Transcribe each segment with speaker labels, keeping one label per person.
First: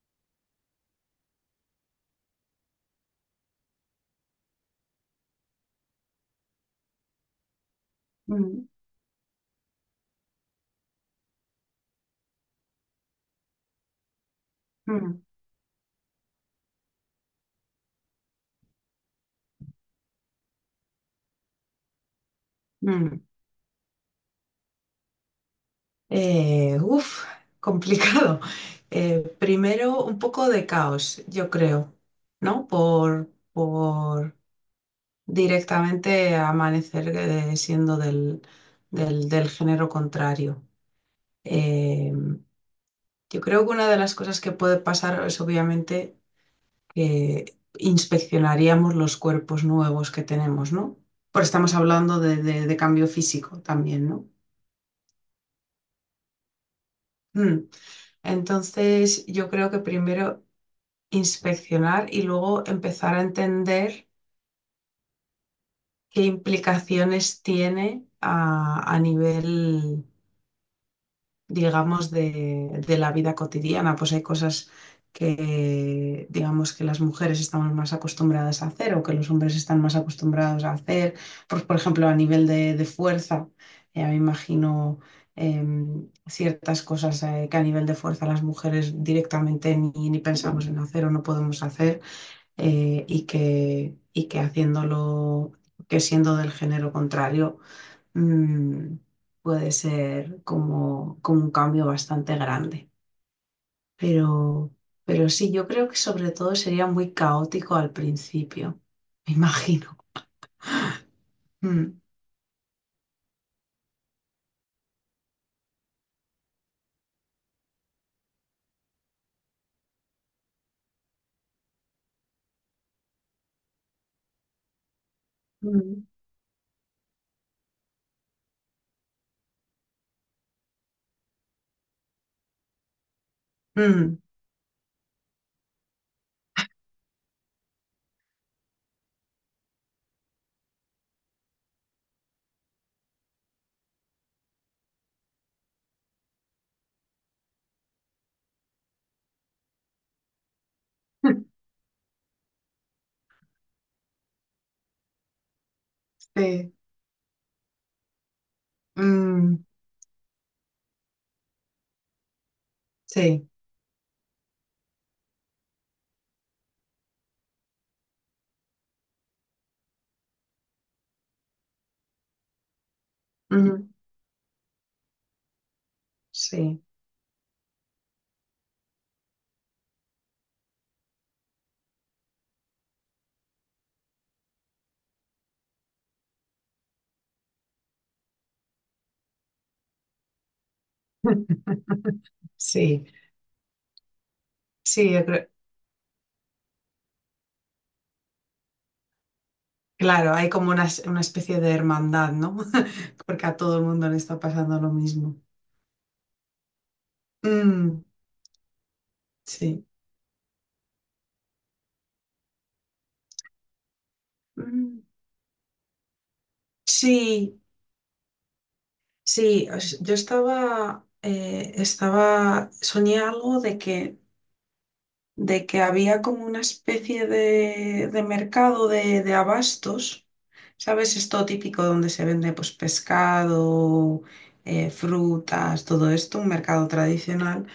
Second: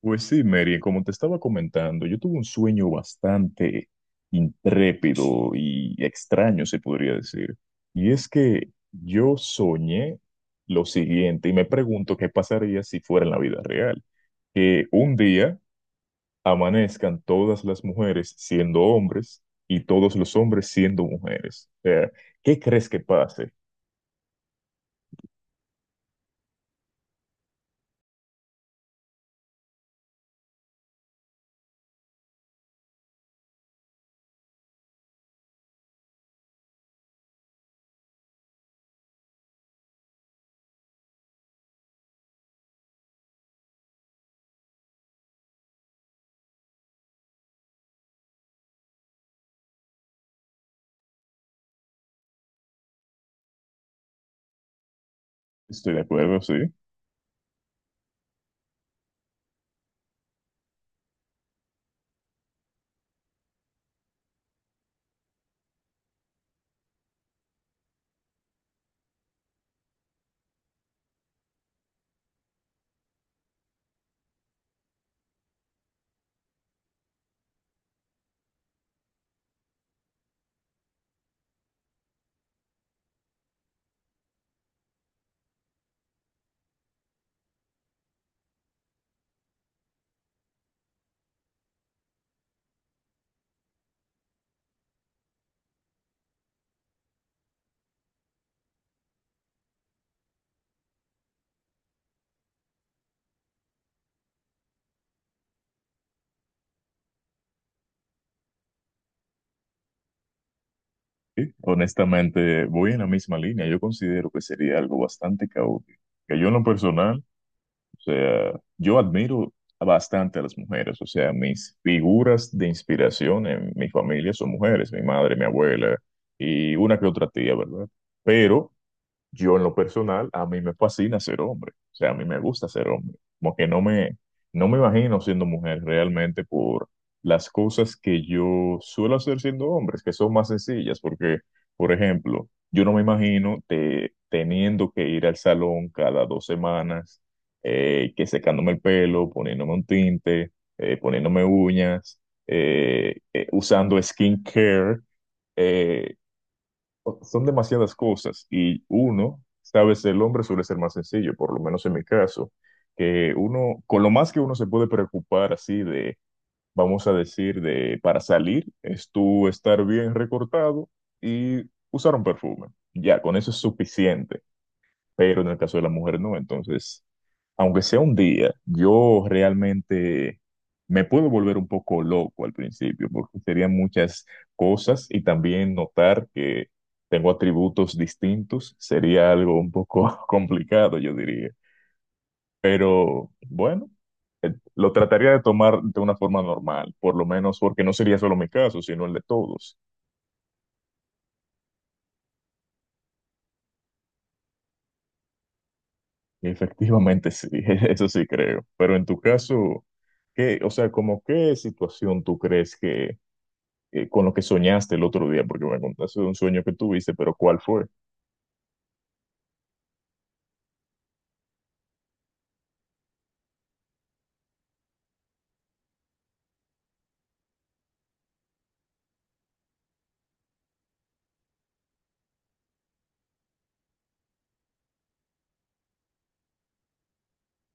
Speaker 1: Pues sí, Mary, como te estaba comentando, yo tuve un sueño bastante intrépido y extraño, se podría decir. Y es
Speaker 2: Mm,
Speaker 1: que yo soñé lo siguiente y me pregunto qué pasaría si fuera en la vida real. Que un
Speaker 2: mm,
Speaker 1: día amanezcan todas las mujeres siendo hombres y todos los hombres siendo mujeres. O sea, ¿qué crees que
Speaker 2: mm.
Speaker 1: pase?
Speaker 2: Uf, complicado. Primero, un poco de caos, yo creo, ¿no? Por directamente amanecer siendo del género contrario. Eh, yo creo que una de las cosas que puede pasar es obviamente que inspeccionaríamos los cuerpos nuevos que tenemos, ¿no? Porque estamos hablando de cambio físico también, ¿no?
Speaker 1: Estoy de acuerdo, sí.
Speaker 2: Mm. Entonces, yo creo que primero inspeccionar y luego empezar a entender qué implicaciones tiene a nivel, digamos, de la vida cotidiana. Pues hay cosas que, digamos, que las mujeres estamos más acostumbradas a hacer o que los hombres están más acostumbrados a hacer. Pues, por ejemplo, a nivel de fuerza, ya me imagino ciertas cosas que a nivel de fuerza las mujeres directamente ni pensamos en hacer o no podemos hacer y que, haciéndolo, que siendo del género contrario mm, puede ser como un cambio bastante grande. Pero, pero, sí, yo creo que sobre todo sería muy caótico al principio, me imagino.
Speaker 1: Sí,
Speaker 2: Mm,
Speaker 1: honestamente, voy en la misma línea. Yo considero que sería algo bastante caótico. Que yo en lo personal, o sea, yo admiro bastante a las mujeres. O sea, mis figuras de inspiración en mi familia son mujeres, mi madre, mi abuela
Speaker 2: mm,
Speaker 1: y una que otra tía, ¿verdad? Pero yo en lo personal, a mí me fascina ser hombre, o sea, a mí me gusta ser hombre, como que no me,
Speaker 2: mm.
Speaker 1: no me imagino siendo mujer realmente por las cosas que yo suelo hacer siendo hombre, que son más sencillas, porque, por ejemplo, yo no me imagino teniendo que ir al salón cada 2 semanas, que secándome el pelo, poniéndome un tinte, poniéndome uñas, usando skincare eh,
Speaker 2: Sí,
Speaker 1: Son demasiadas cosas y uno,
Speaker 2: mm,
Speaker 1: sabes, el hombre suele ser más sencillo, por lo menos en mi caso, que
Speaker 2: sí,
Speaker 1: uno, con lo más que uno se puede preocupar así de, vamos a decir, de para salir, es tú estar bien recortado y usar un perfume. Ya, con eso es
Speaker 2: mm,
Speaker 1: suficiente, pero en el caso de la mujer no,
Speaker 2: sí,
Speaker 1: entonces aunque sea un día, yo realmente me puedo volver un poco loco al principio, porque serían muchas cosas y también notar que tengo atributos distintos sería algo un poco complicado, yo diría.
Speaker 2: sí,
Speaker 1: Pero bueno, lo
Speaker 2: sí,
Speaker 1: trataría de tomar de una forma normal, por lo menos porque no sería solo mi caso, sino el de todos.
Speaker 2: claro, hay como una, una especie de hermandad, ¿no? Porque a todo el mundo le está pasando lo mismo.
Speaker 1: Y efectivamente sí,
Speaker 2: Mm,
Speaker 1: eso sí creo. Pero en tu caso,
Speaker 2: sí,
Speaker 1: ¿qué, o sea, como qué situación tú crees que con lo que soñaste
Speaker 2: mm,
Speaker 1: el otro día, porque me contaste de un sueño que tuviste, pero ¿cuál
Speaker 2: sí.
Speaker 1: fue?
Speaker 2: Sí, soñé algo de que había como una especie de mercado de abastos, ¿sabes? Esto típico donde se vende pues pescado, frutas, todo esto, un mercado tradicional.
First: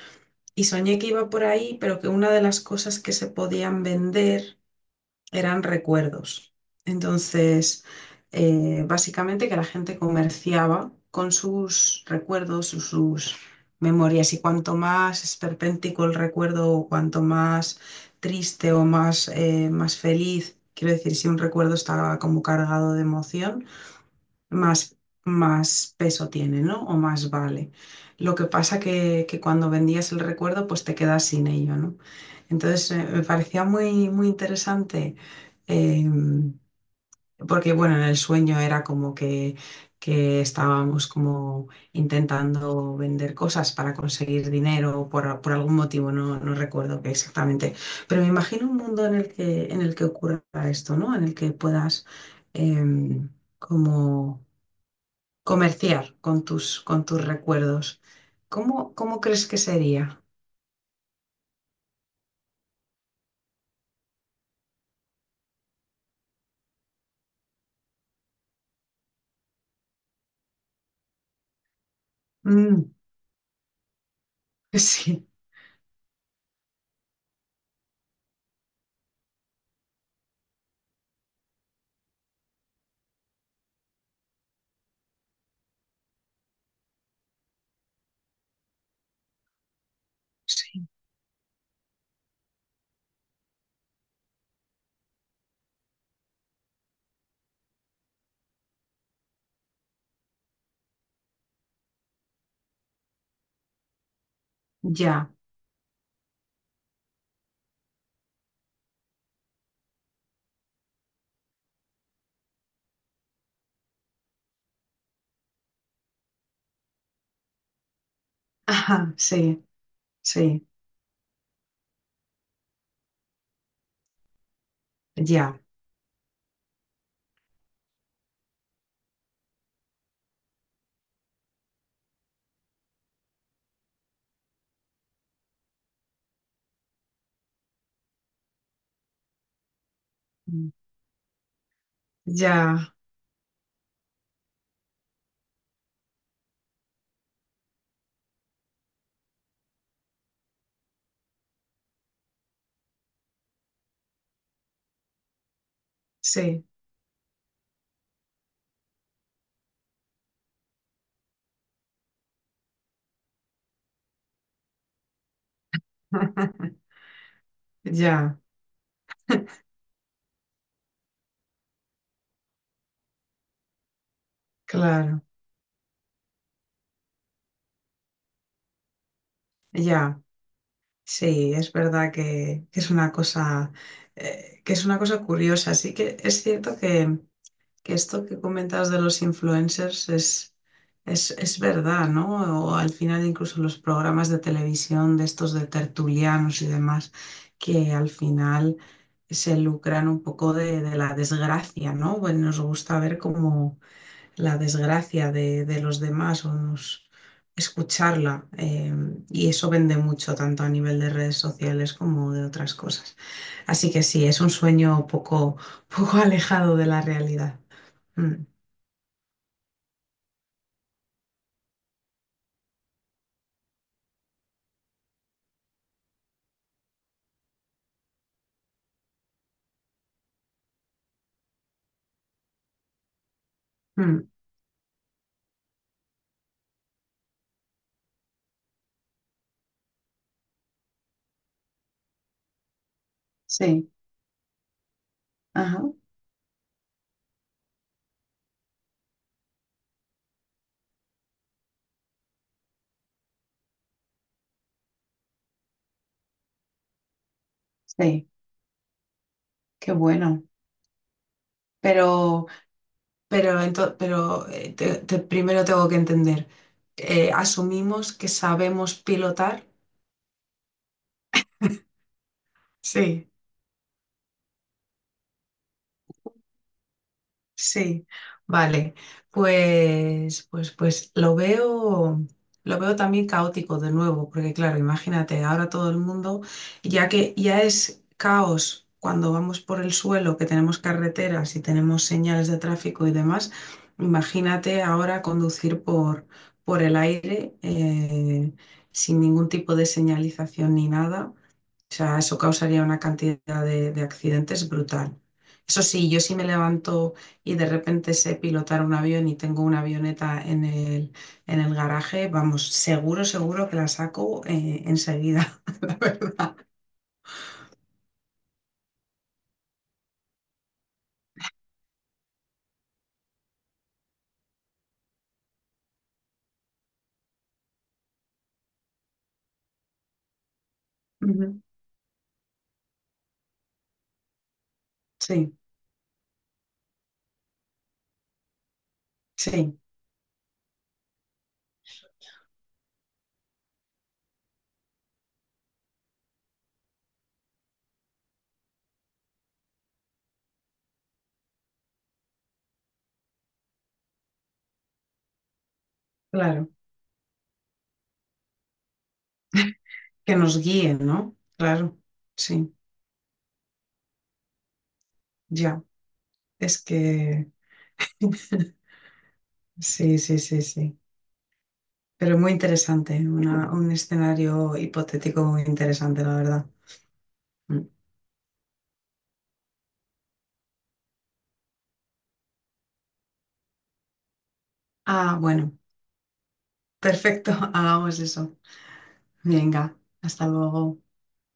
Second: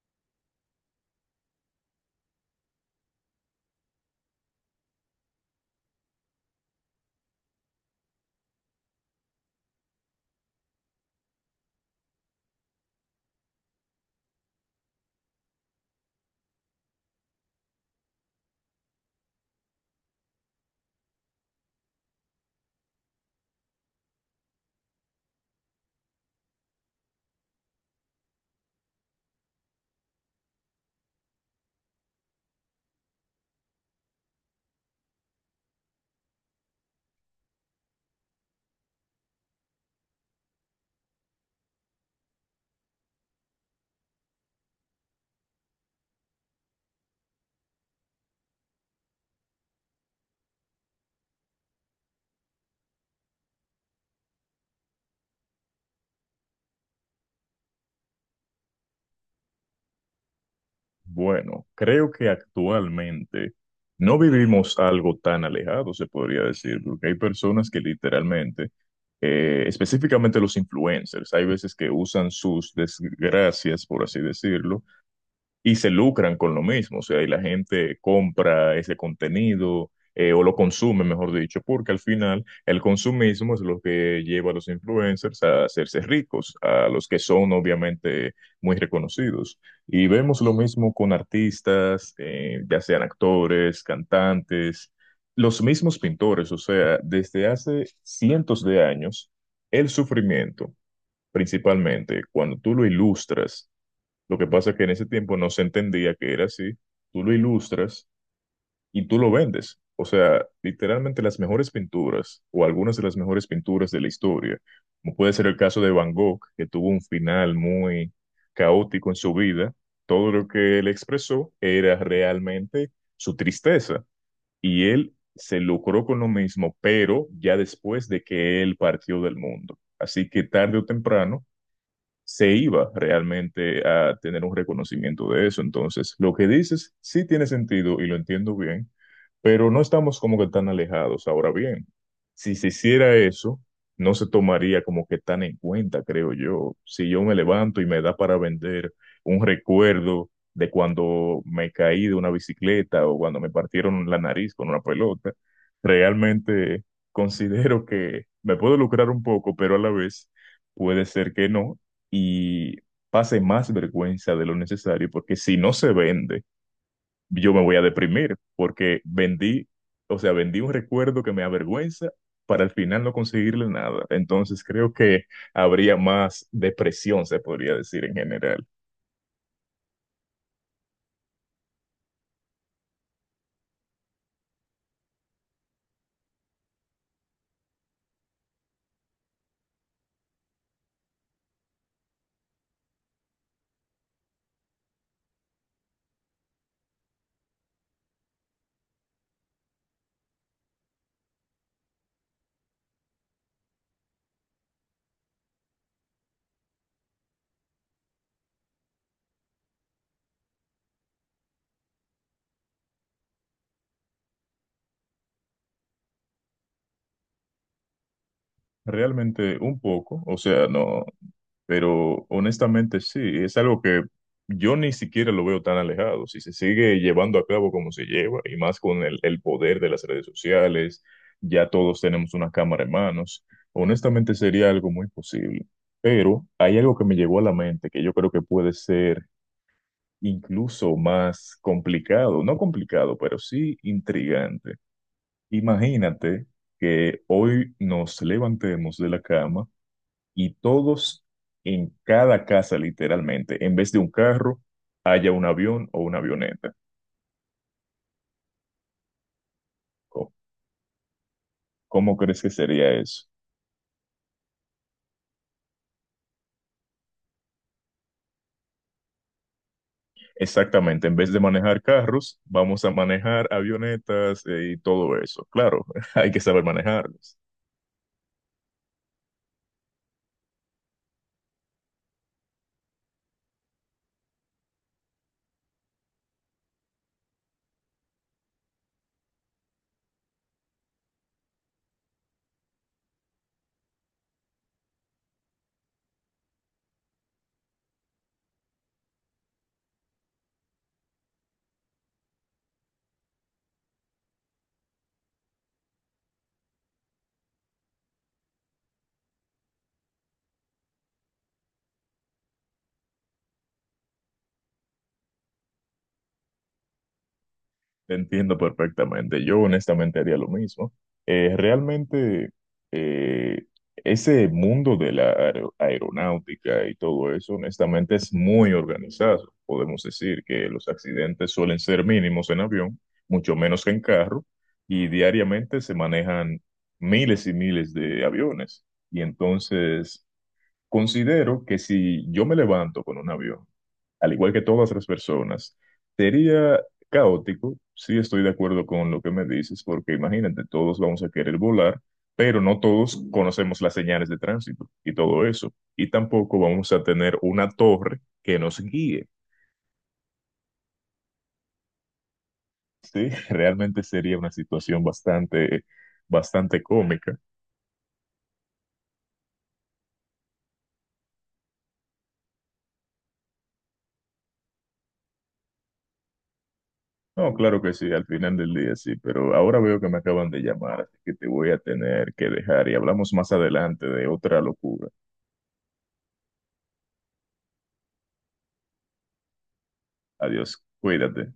Speaker 2: Y soñé que iba por ahí, pero que una de las cosas que se podían vender eran recuerdos. Entonces, básicamente que la gente comerciaba con sus recuerdos, sus memorias, y cuanto más esperpéntico el recuerdo, o cuanto más triste o más, más feliz, quiero decir, si un recuerdo está como cargado de emoción, más, más peso tiene, ¿no? O más vale. Lo que pasa que cuando vendías el recuerdo, pues te quedas sin ello, ¿no? Entonces, me parecía muy, muy interesante, eh, porque, bueno, en el sueño era como que estábamos como intentando vender cosas para conseguir dinero por algún motivo, no, no recuerdo qué exactamente. Pero me imagino un mundo en el que ocurra esto, ¿no? En el que puedas em, como comerciar con tus recuerdos. ¿Cómo crees que sería?
Speaker 1: Bueno, creo que actualmente no vivimos algo tan alejado, se podría decir, porque hay personas que literalmente, específicamente los influencers, hay veces que usan sus
Speaker 2: Mm,
Speaker 1: desgracias, por así decirlo,
Speaker 2: sí,
Speaker 1: y se lucran con lo mismo, o sea, y la gente compra ese contenido, o lo consume, mejor dicho, porque al final el consumismo es lo que lleva a los influencers a hacerse ricos, a los que son obviamente muy reconocidos. Y vemos lo
Speaker 2: sí,
Speaker 1: mismo con artistas, ya sean actores, cantantes, los mismos pintores, o sea, desde hace cientos de años, el sufrimiento. Principalmente cuando tú lo ilustras lo que pasa es que en ese
Speaker 2: ya.
Speaker 1: tiempo no se entendía que era así. Tú lo ilustras y tú lo vendes. O sea, literalmente las mejores pinturas o algunas de las mejores pinturas de la historia, como puede ser el caso de Van Gogh, que tuvo un final muy caótico
Speaker 2: Ajá,
Speaker 1: en su
Speaker 2: sí,
Speaker 1: vida, todo lo
Speaker 2: sí,
Speaker 1: que él expresó era realmente su tristeza y él se
Speaker 2: ya.
Speaker 1: lucró con lo mismo, pero ya después de que él partió del mundo. Así que tarde o temprano se iba realmente a tener un reconocimiento de eso. Entonces, lo que dices sí tiene sentido y lo entiendo bien, pero no estamos como que tan
Speaker 2: Mm,
Speaker 1: alejados. Ahora bien, si se
Speaker 2: ya,
Speaker 1: hiciera eso, no se tomaría como que tan en cuenta, creo yo. Si yo me levanto y me da para vender un recuerdo de cuando me caí de una bicicleta o cuando me partieron la nariz con una pelota,
Speaker 2: sí.
Speaker 1: realmente considero que me puedo lucrar un poco, pero a la vez... Puede ser que no, y pase más vergüenza de lo necesario, porque si no se vende, yo me voy a deprimir,
Speaker 2: Ya,
Speaker 1: porque vendí, o sea, vendí un recuerdo que me avergüenza para al final no conseguirle nada. Entonces creo
Speaker 2: claro,
Speaker 1: que habría más depresión, se podría decir en general.
Speaker 2: ya. Sí, es verdad que es una cosa, que es una cosa curiosa. Sí que es cierto que esto que comentas de los influencers es verdad, ¿no? O al final incluso los programas de televisión de estos de tertulianos y demás, que al final se lucran un poco de la desgracia, ¿no? Bueno, nos gusta ver cómo la desgracia de los demás o escucharla. Y eso vende mucho, tanto a nivel de redes sociales como de otras cosas. Así que sí, es un sueño poco, poco alejado de la realidad. Mm,
Speaker 1: Realmente un poco, o sea, no, pero honestamente sí, es algo que yo ni siquiera lo veo tan alejado. Si se sigue llevando a cabo como se lleva, y más con el poder de las redes sociales, ya todos tenemos una cámara en manos,
Speaker 2: mm.
Speaker 1: honestamente sería algo muy posible. Pero hay algo que me llegó a la mente que yo creo que puede ser incluso más complicado, no complicado, pero sí
Speaker 2: Sí,
Speaker 1: intrigante.
Speaker 2: ajá,
Speaker 1: Imagínate que hoy nos levantemos de la cama y todos en cada casa, literalmente, en vez de un carro, haya un avión o una avioneta.
Speaker 2: sí, qué
Speaker 1: Co-
Speaker 2: bueno.
Speaker 1: ¿Cómo crees
Speaker 2: Pero,
Speaker 1: que sería eso?
Speaker 2: pero, primero tengo que entender, ¿asumimos que sabemos pilotar?
Speaker 1: Exactamente, en vez de manejar carros, vamos a
Speaker 2: Sí.
Speaker 1: manejar avionetas, y todo eso. Claro, hay que saber manejarlos.
Speaker 2: Sí, vale. Pues, lo veo también caótico de nuevo, porque claro, imagínate, ahora todo el mundo, ya que ya es caos cuando vamos por el suelo, que tenemos carreteras y tenemos señales de tráfico y demás, imagínate ahora conducir por el aire sin ningún tipo de señalización ni nada. O sea, eso causaría una cantidad de accidentes brutal. Eso sí, yo sí me levanto y de repente sé pilotar un avión y tengo una avioneta en el garaje, vamos, seguro, seguro que la saco enseguida.
Speaker 1: Te entiendo perfectamente. Yo honestamente haría lo mismo. Realmente eh, ese mundo de la aeronáutica y todo eso, honestamente es muy organizado. Podemos decir que los accidentes
Speaker 2: Ujú.
Speaker 1: suelen ser mínimos en avión, mucho menos que en carro, y
Speaker 2: Sí,
Speaker 1: diariamente se manejan miles y miles de aviones. Y
Speaker 2: sí,
Speaker 1: entonces considero que si yo me levanto con un avión, al igual que todas las personas, sería caótico. Sí, estoy de acuerdo con lo que me dices, porque imagínate, todos vamos a querer volar, pero no todos conocemos las señales de tránsito y todo eso. Y tampoco
Speaker 2: claro.
Speaker 1: vamos a tener una torre que nos guíe.
Speaker 2: Que nos guíen, ¿no? Claro, sí,
Speaker 1: Sí, realmente sería una situación
Speaker 2: ya.
Speaker 1: bastante,
Speaker 2: Es
Speaker 1: bastante cómica.
Speaker 2: que sí, sí, sí, sí. Pero muy interesante, un escenario hipotético muy interesante, la verdad.
Speaker 1: No, claro
Speaker 2: Mm.
Speaker 1: que sí, al final del día sí, pero ahora veo que me acaban de llamar, así que te voy a tener que dejar y hablamos más adelante de otra locura.
Speaker 2: Ah, bueno, perfecto, hagamos eso. Venga, hasta
Speaker 1: Adiós,
Speaker 2: luego.
Speaker 1: cuídate.